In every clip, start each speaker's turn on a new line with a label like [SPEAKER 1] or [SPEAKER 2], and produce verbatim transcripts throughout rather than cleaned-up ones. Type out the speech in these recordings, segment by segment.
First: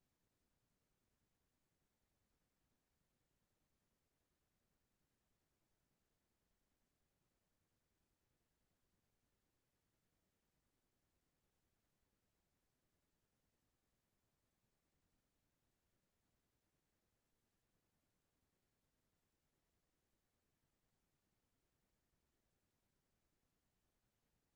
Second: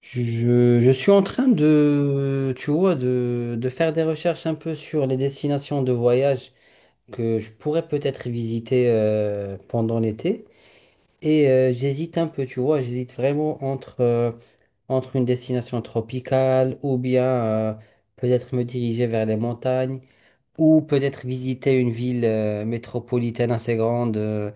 [SPEAKER 1] Je, je suis en train de, tu vois, de, de faire des recherches un peu sur les destinations de voyage que je pourrais peut-être visiter euh, pendant l'été. Et euh, j'hésite un peu, tu vois, j'hésite vraiment entre, euh, entre une destination tropicale ou bien euh, peut-être me diriger vers les montagnes ou peut-être visiter une ville euh, métropolitaine assez grande. euh,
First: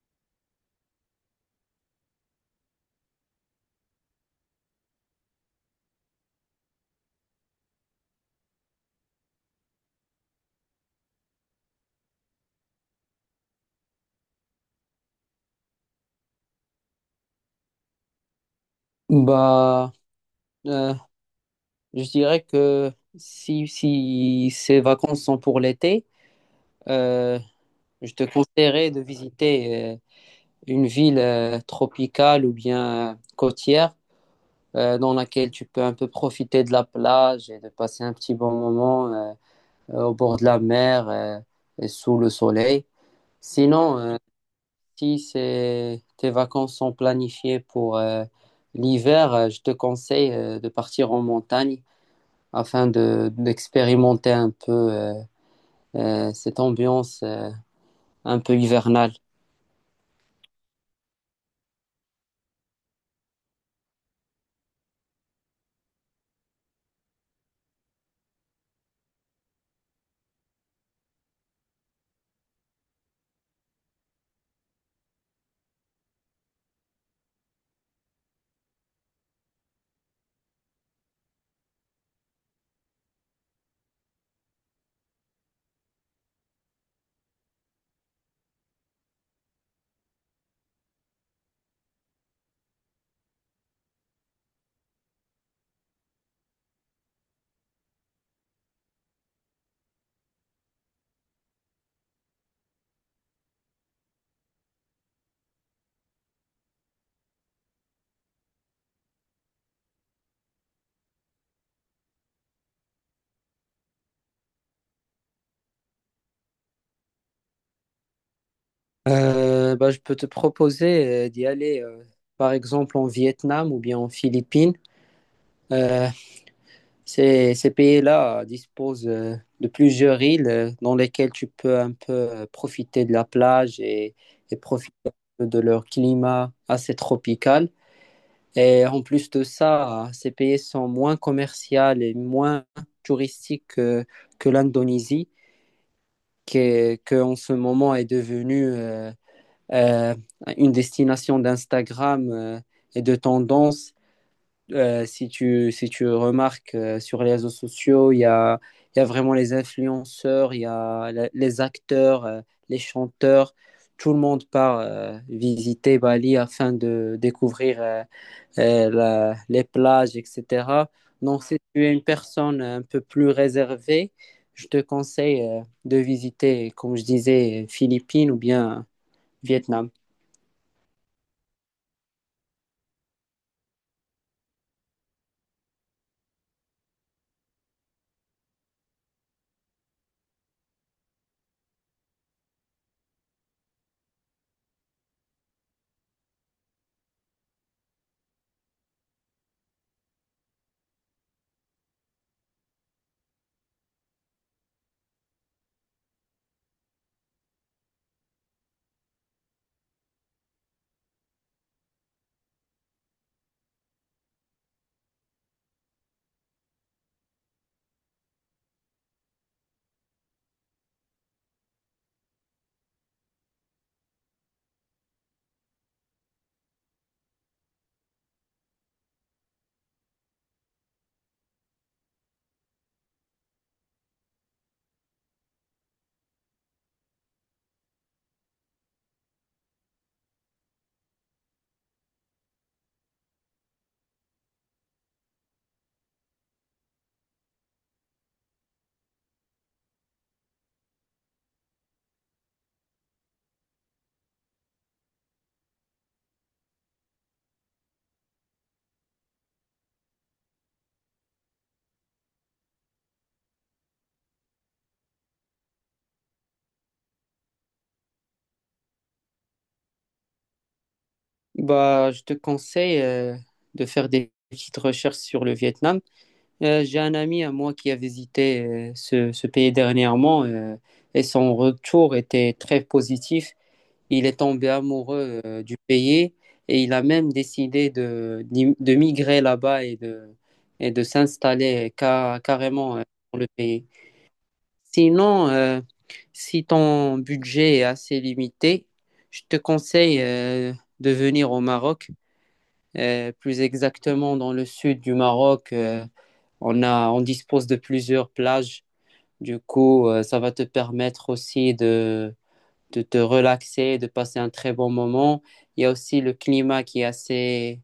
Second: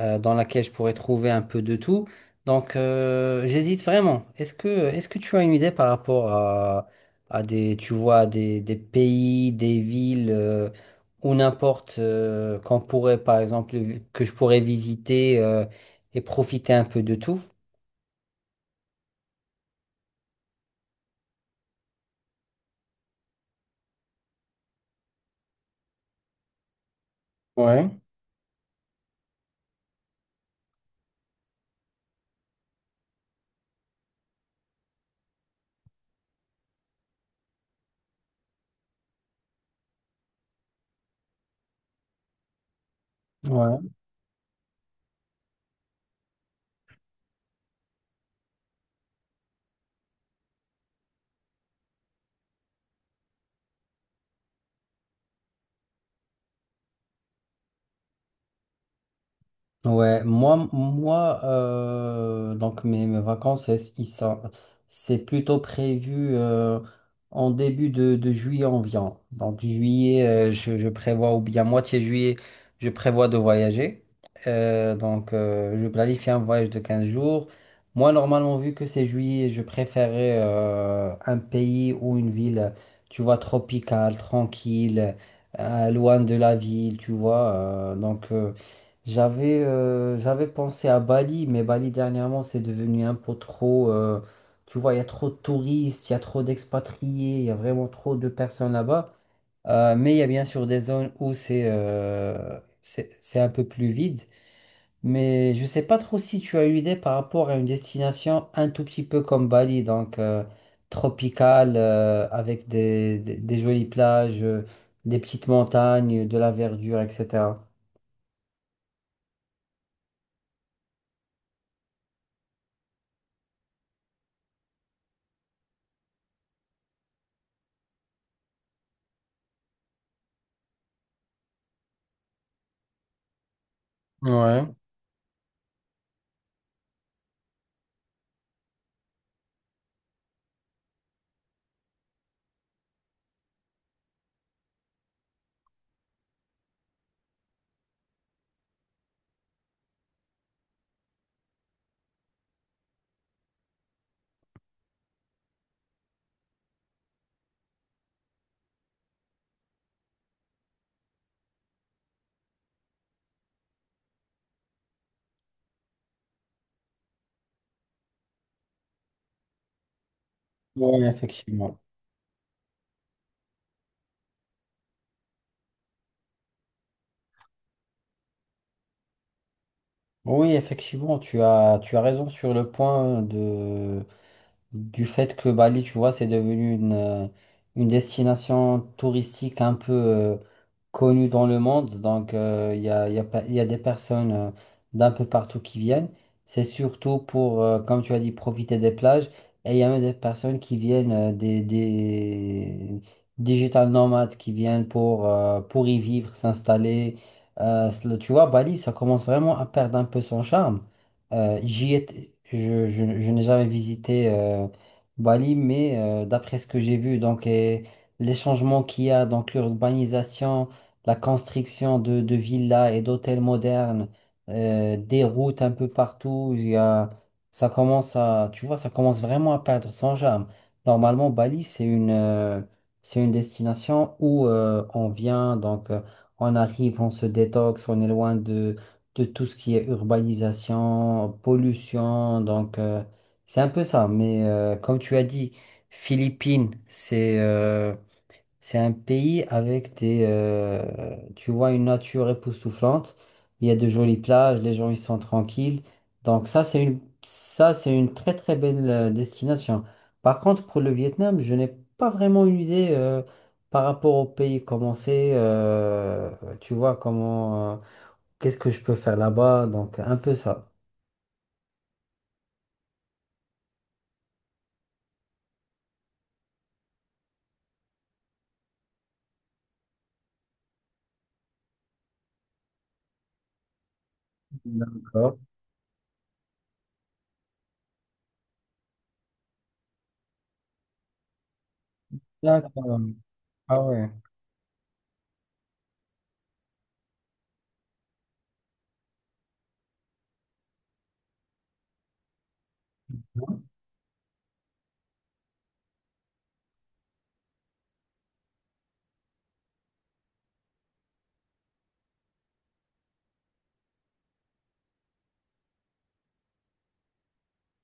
[SPEAKER 1] euh, Dans laquelle je pourrais trouver un peu de tout. Donc, euh, j'hésite vraiment. Est-ce que, est-ce que tu as une idée par rapport à, à des, tu vois, des, des pays, des villes euh, ou n'importe euh, qu'on pourrait, par exemple, que je pourrais visiter euh, et profiter un peu de tout?
[SPEAKER 2] Bah, euh, je dirais que si, si ces vacances sont pour l'été, euh,
[SPEAKER 1] Ouais,
[SPEAKER 2] je te conseillerais de visiter euh, une ville euh, tropicale ou bien euh, côtière euh, dans laquelle tu peux un peu profiter de la plage et de passer un petit bon moment euh, euh, au bord de la mer euh, et sous le soleil.
[SPEAKER 1] ouais.
[SPEAKER 2] Sinon, euh, si c'est- tes vacances sont planifiées pour euh, l'hiver, euh, je te conseille euh, de partir en montagne, afin de d'expérimenter un peu euh, euh, cette ambiance euh, un peu hivernale.
[SPEAKER 1] Ouais, moi, moi euh, donc mes, mes vacances, elles- ils sont, c'est plutôt prévu euh, en début de, de juillet environ. Donc juillet, euh, je, je prévois, ou bien moitié juillet, je prévois de voyager. Euh, donc euh, je planifie un voyage de quinze jours. Moi, normalement, vu que c'est juillet, je préférais euh, un pays ou une ville, tu vois, tropicale, tranquille, euh, loin de la ville, tu vois. euh, donc... euh, j'avais euh, j'avais pensé à Bali, mais Bali dernièrement c'est devenu un peu trop. euh, Tu vois, il y a trop de touristes, il y a trop d'expatriés, il y a vraiment trop de personnes là-bas. Euh, mais il y a bien sûr des zones où c'est euh, c'est c'est un peu plus vide. Mais je sais pas trop si tu as une idée par rapport à une destination un tout petit peu comme Bali, donc euh, tropicale, euh, avec des, des, des jolies plages, euh, des petites montagnes, de la verdure, et cetera.
[SPEAKER 2] Euh, bah, je peux te proposer euh, d'y aller, euh, par exemple en Vietnam ou bien en Philippines. Euh, ces, ces pays-là disposent euh, de plusieurs îles euh, dans lesquelles tu peux un peu euh, profiter de la plage et, et
[SPEAKER 1] Ouais.
[SPEAKER 2] profiter un peu de leur climat assez tropical. Et en plus de ça, ces pays sont moins commerciaux et moins touristiques que, que l'Indonésie, qui, qui en ce moment est devenue euh, euh, une destination d'Instagram euh, et de tendance. Euh, si tu, si tu remarques euh, sur les réseaux sociaux, il y a, il y a vraiment les influenceurs, il y a la- les acteurs, euh, les chanteurs. Tout le monde part euh, visiter Bali afin de découvrir euh, euh, la- les plages, et cetera.
[SPEAKER 1] ouais
[SPEAKER 2] Donc, si
[SPEAKER 1] effectivement.
[SPEAKER 2] tu es une personne un peu plus réservée, je te conseille euh, de visiter, comme je disais, Philippines ou bien Vietnam.
[SPEAKER 1] Oui, effectivement, tu as, tu as raison sur le point de, du fait que Bali, tu vois, c'est devenu une, euh, une destination touristique un peu euh, connue dans le monde. Donc, euh, il y a, il y a pa- il y a des personnes euh, d'un peu partout qui viennent. C'est surtout pour, euh, comme tu as dit, profiter des plages. Et il y a même des personnes qui viennent euh, des, des digital nomades qui viennent pour, euh, pour y vivre, s'installer. Euh, tu vois, Bali, ça commence vraiment à perdre un peu son charme. Euh, j'y étais- je, je- Je n'ai jamais visité euh, Bali, mais euh, d'après ce que j'ai vu, donc et les changements qu'il y a, donc l'urbanisation, la construction de, de villas et d'hôtels modernes, euh, des routes un peu partout, il y a, ça commence à, tu vois, ça commence vraiment à perdre son charme. Normalement, Bali, c'est une, euh, c'est une destination où euh, on vient, donc euh, on arrive, on se détoxe, on est loin de tout ce qui est urbanisation, pollution. Donc, euh, c'est un peu ça. Mais euh, comme tu as dit, Philippines, c'est euh, c'est un pays avec des, euh, tu vois, une nature époustouflante. Il y a de jolies plages, les gens ils sont tranquilles. Donc ça, c'est une, ça, c'est une très très belle euh, destination. Par contre, pour le Vietnam, je n'ai pas vraiment une idée euh, par rapport au pays. Comment c'est, euh, tu vois, comment. euh, Qu'est-ce que je peux faire là-bas? Donc, un peu ça.
[SPEAKER 2] Bah, je te conseille euh, de faire des petites recherches sur le Vietnam. Euh, j'ai un ami à moi qui a visité euh, ce, ce pays dernièrement euh, et son retour était très positif. Il est tombé
[SPEAKER 1] D'accord.
[SPEAKER 2] amoureux euh, du pays et il a même décidé de, d'im- de migrer là-bas et de, et de s'installer ca- carrément
[SPEAKER 1] D'accord.
[SPEAKER 2] euh, dans le
[SPEAKER 1] Ah
[SPEAKER 2] pays.
[SPEAKER 1] ouais.
[SPEAKER 2] Sinon, euh, si ton budget est assez limité, je te conseille euh, de venir au Maroc, Euh, plus exactement dans le sud du Maroc. Euh, on a, on dispose de plusieurs plages. Du coup, euh, ça va te permettre aussi de de te relaxer, de passer un très bon moment. Il y a aussi le climat qui est assez,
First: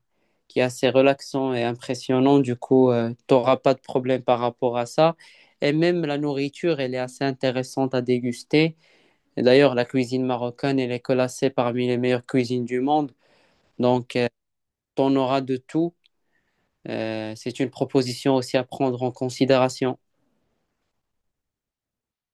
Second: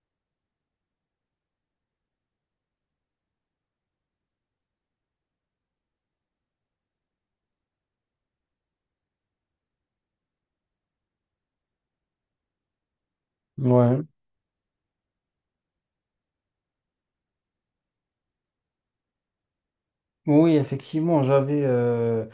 [SPEAKER 2] qui est assez relaxant et impressionnant. Du coup, euh, tu n'auras pas de problème par rapport à ça. Et même la nourriture, elle est assez intéressante à déguster. Et d'ailleurs, la cuisine marocaine, elle est classée parmi les meilleures cuisines du monde.
[SPEAKER 1] Ouais.
[SPEAKER 2] Donc, euh, tu en auras de tout. Euh, c'est une proposition aussi à prendre en considération.
[SPEAKER 1] Oui, effectivement, j'avais euh,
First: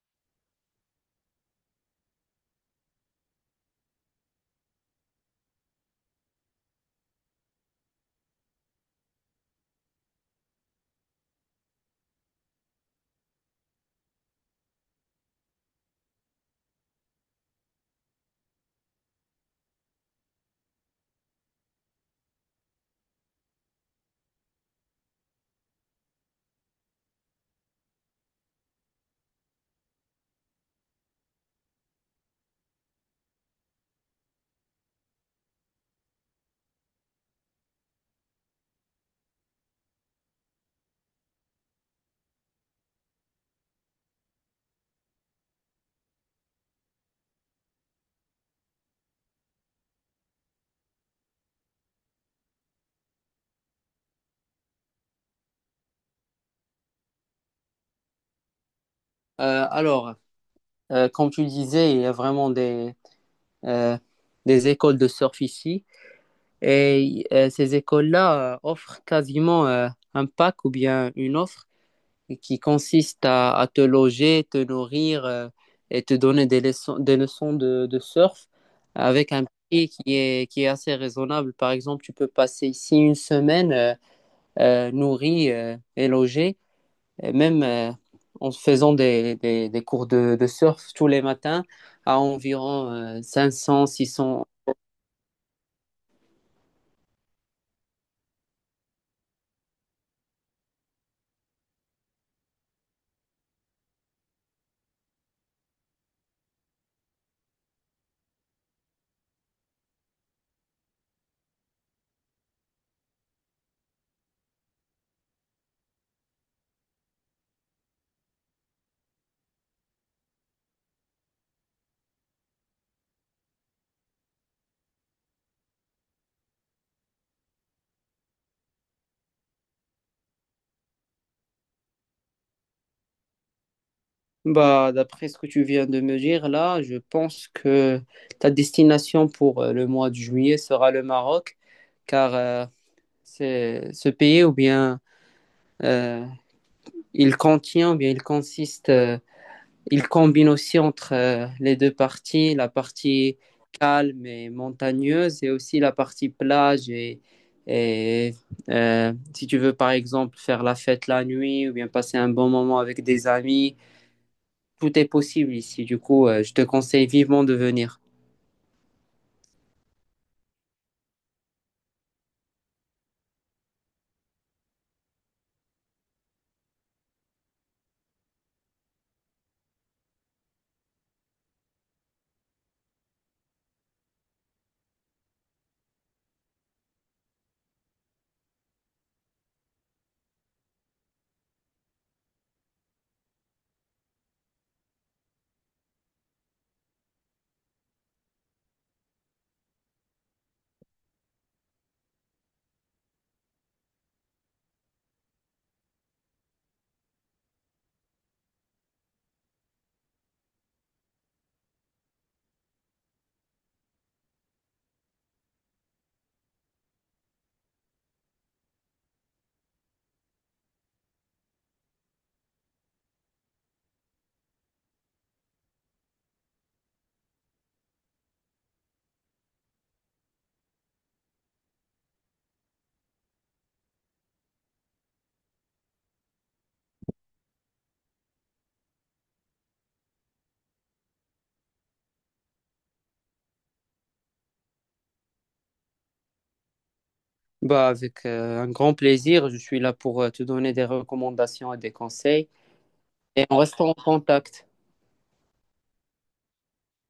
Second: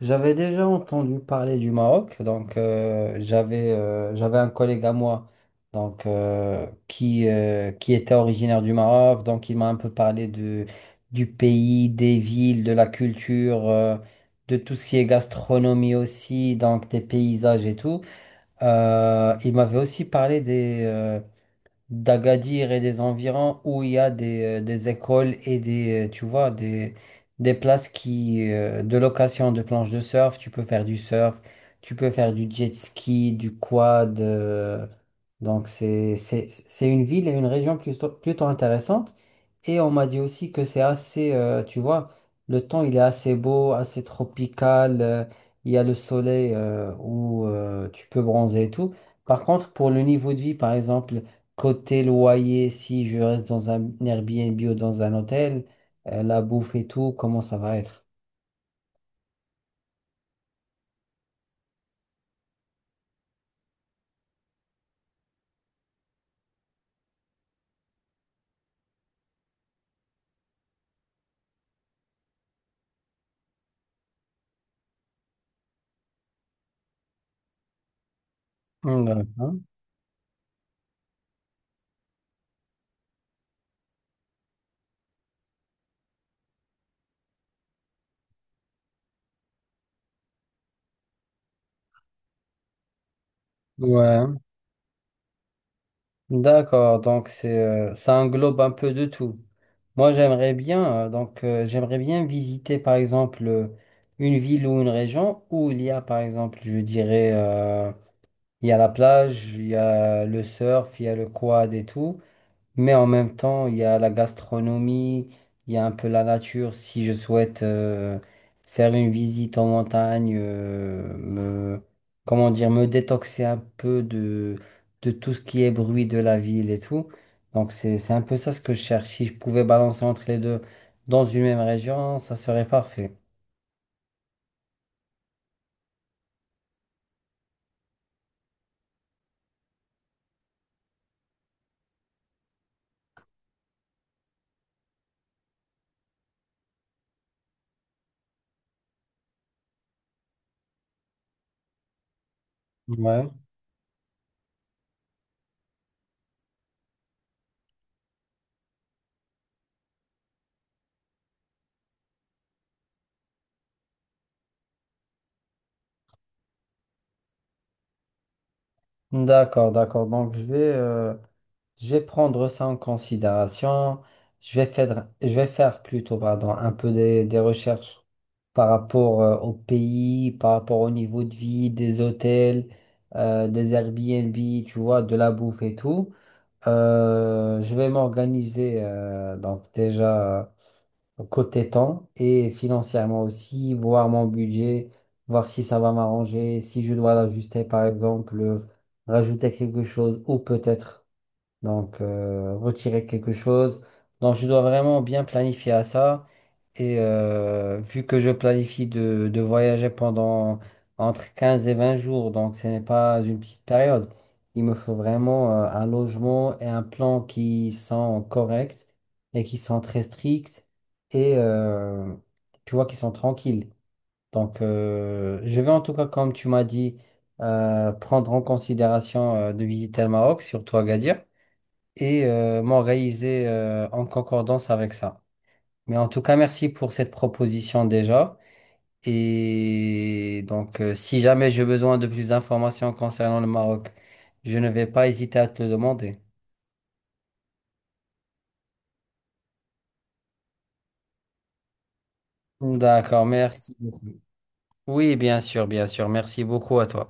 [SPEAKER 1] j'avais déjà entendu parler du Maroc. Donc, euh, j'avais euh, j'avais un collègue à moi donc, euh, qui, euh, qui était originaire du Maroc. Donc, il m'a un peu parlé de, du pays, des villes, de la culture, euh, de tout ce qui est gastronomie aussi, donc des paysages et tout. Euh, il m'avait aussi parlé des euh, d'Agadir et des environs où il y a des, euh, des écoles et des, euh, tu vois, des, des places qui, euh, de location de planches de surf. Tu peux faire du surf, tu peux faire du jet ski, du quad. euh, donc c'est, c'est, c'est une ville et une région plutôt, plutôt intéressante. Et on m'a dit aussi que c'est assez, euh, tu vois, le temps il est assez beau, assez tropical. Euh, il y a le soleil euh, où euh, tu peux bronzer et tout. Par contre, pour le niveau de vie, par exemple, côté loyer, si je reste dans un Airbnb ou dans un hôtel, euh, la bouffe et tout, comment ça va être?
[SPEAKER 2] Euh, alors, euh, comme tu disais, il y a vraiment des, euh, des écoles de surf ici. Et euh, ces écoles-là euh, offrent quasiment euh, un pack ou bien une offre qui consiste à, à te loger, te nourrir euh, et te donner des leçons, des leçons de, de surf avec un
[SPEAKER 1] D'accord.
[SPEAKER 2] prix qui est, qui est assez raisonnable. Par exemple, tu peux passer ici une semaine euh, euh, nourri euh, et logé, et même euh, en faisant des, des, des cours de, de surf tous les matins à environ euh, cinq cents, six
[SPEAKER 1] Ouais.
[SPEAKER 2] cents.
[SPEAKER 1] D'accord, donc c'est euh, ça englobe un peu de tout. Moi, j'aimerais bien euh, donc euh, j'aimerais bien visiter par exemple euh, une ville ou une région où il y a par exemple, je dirais euh, il y a la plage, il y a le surf, il y a le quad et tout. Mais en même temps, il y a la gastronomie, il y a un peu la nature. Si je souhaite euh, faire une visite en montagne, euh, me, comment dire, me détoxer un peu de, de tout ce qui est bruit de la ville et tout. Donc c'est, c'est un peu ça ce que je cherche. Si je pouvais balancer entre les deux dans une même région, ça serait parfait.
[SPEAKER 2] Bah, d'après ce que tu viens de me dire, là, je pense que ta destination pour euh, le mois de juillet sera le Maroc, car euh, c'est ce pays ou bien euh, il contient, ou bien il consiste, euh, il combine aussi entre euh, les deux parties, la
[SPEAKER 1] Ouais.
[SPEAKER 2] partie calme et montagneuse, et aussi la partie plage et, et, euh, si tu veux par exemple faire la fête la nuit ou bien passer un bon moment avec des amis, tout est possible ici. Du coup, euh, je te conseille vivement de venir.
[SPEAKER 1] D'accord, d'accord. Donc, je vais, euh, je vais prendre ça en considération. Je vais faire, je vais faire plutôt, pardon, un peu des, des recherches par rapport, euh, au pays, par rapport au niveau de vie, des hôtels, euh, des Airbnb, tu vois, de la bouffe et tout. Euh, je vais m'organiser, euh, donc déjà côté temps et financièrement aussi, voir mon budget, voir si ça va m'arranger, si je dois l'ajuster par exemple, euh, rajouter quelque chose ou peut-être donc, euh, retirer quelque chose. Donc, je dois vraiment bien planifier à ça. Et euh, vu que je planifie de, de voyager pendant entre quinze et vingt jours, donc ce n'est pas une petite période, il me faut vraiment euh, un logement et un plan qui sont corrects et qui sont très stricts et euh, tu vois, qui sont tranquilles. Donc, euh, je vais en tout cas, comme tu m'as dit, euh, prendre en considération euh, de visiter le Maroc, surtout Agadir et euh, m'en réaliser euh, en concordance avec ça. Mais en tout cas, merci pour cette proposition déjà. Et donc, euh, si jamais j'ai besoin de plus d'informations concernant le Maroc, je ne vais pas hésiter à te le demander.
[SPEAKER 2] Bah, avec euh, un grand plaisir, je suis là pour euh, te donner des recommandations et des conseils.
[SPEAKER 1] D'accord,
[SPEAKER 2] Et on
[SPEAKER 1] merci
[SPEAKER 2] reste en
[SPEAKER 1] beaucoup.
[SPEAKER 2] contact.
[SPEAKER 1] Oui, bien sûr, bien sûr. Merci beaucoup à toi.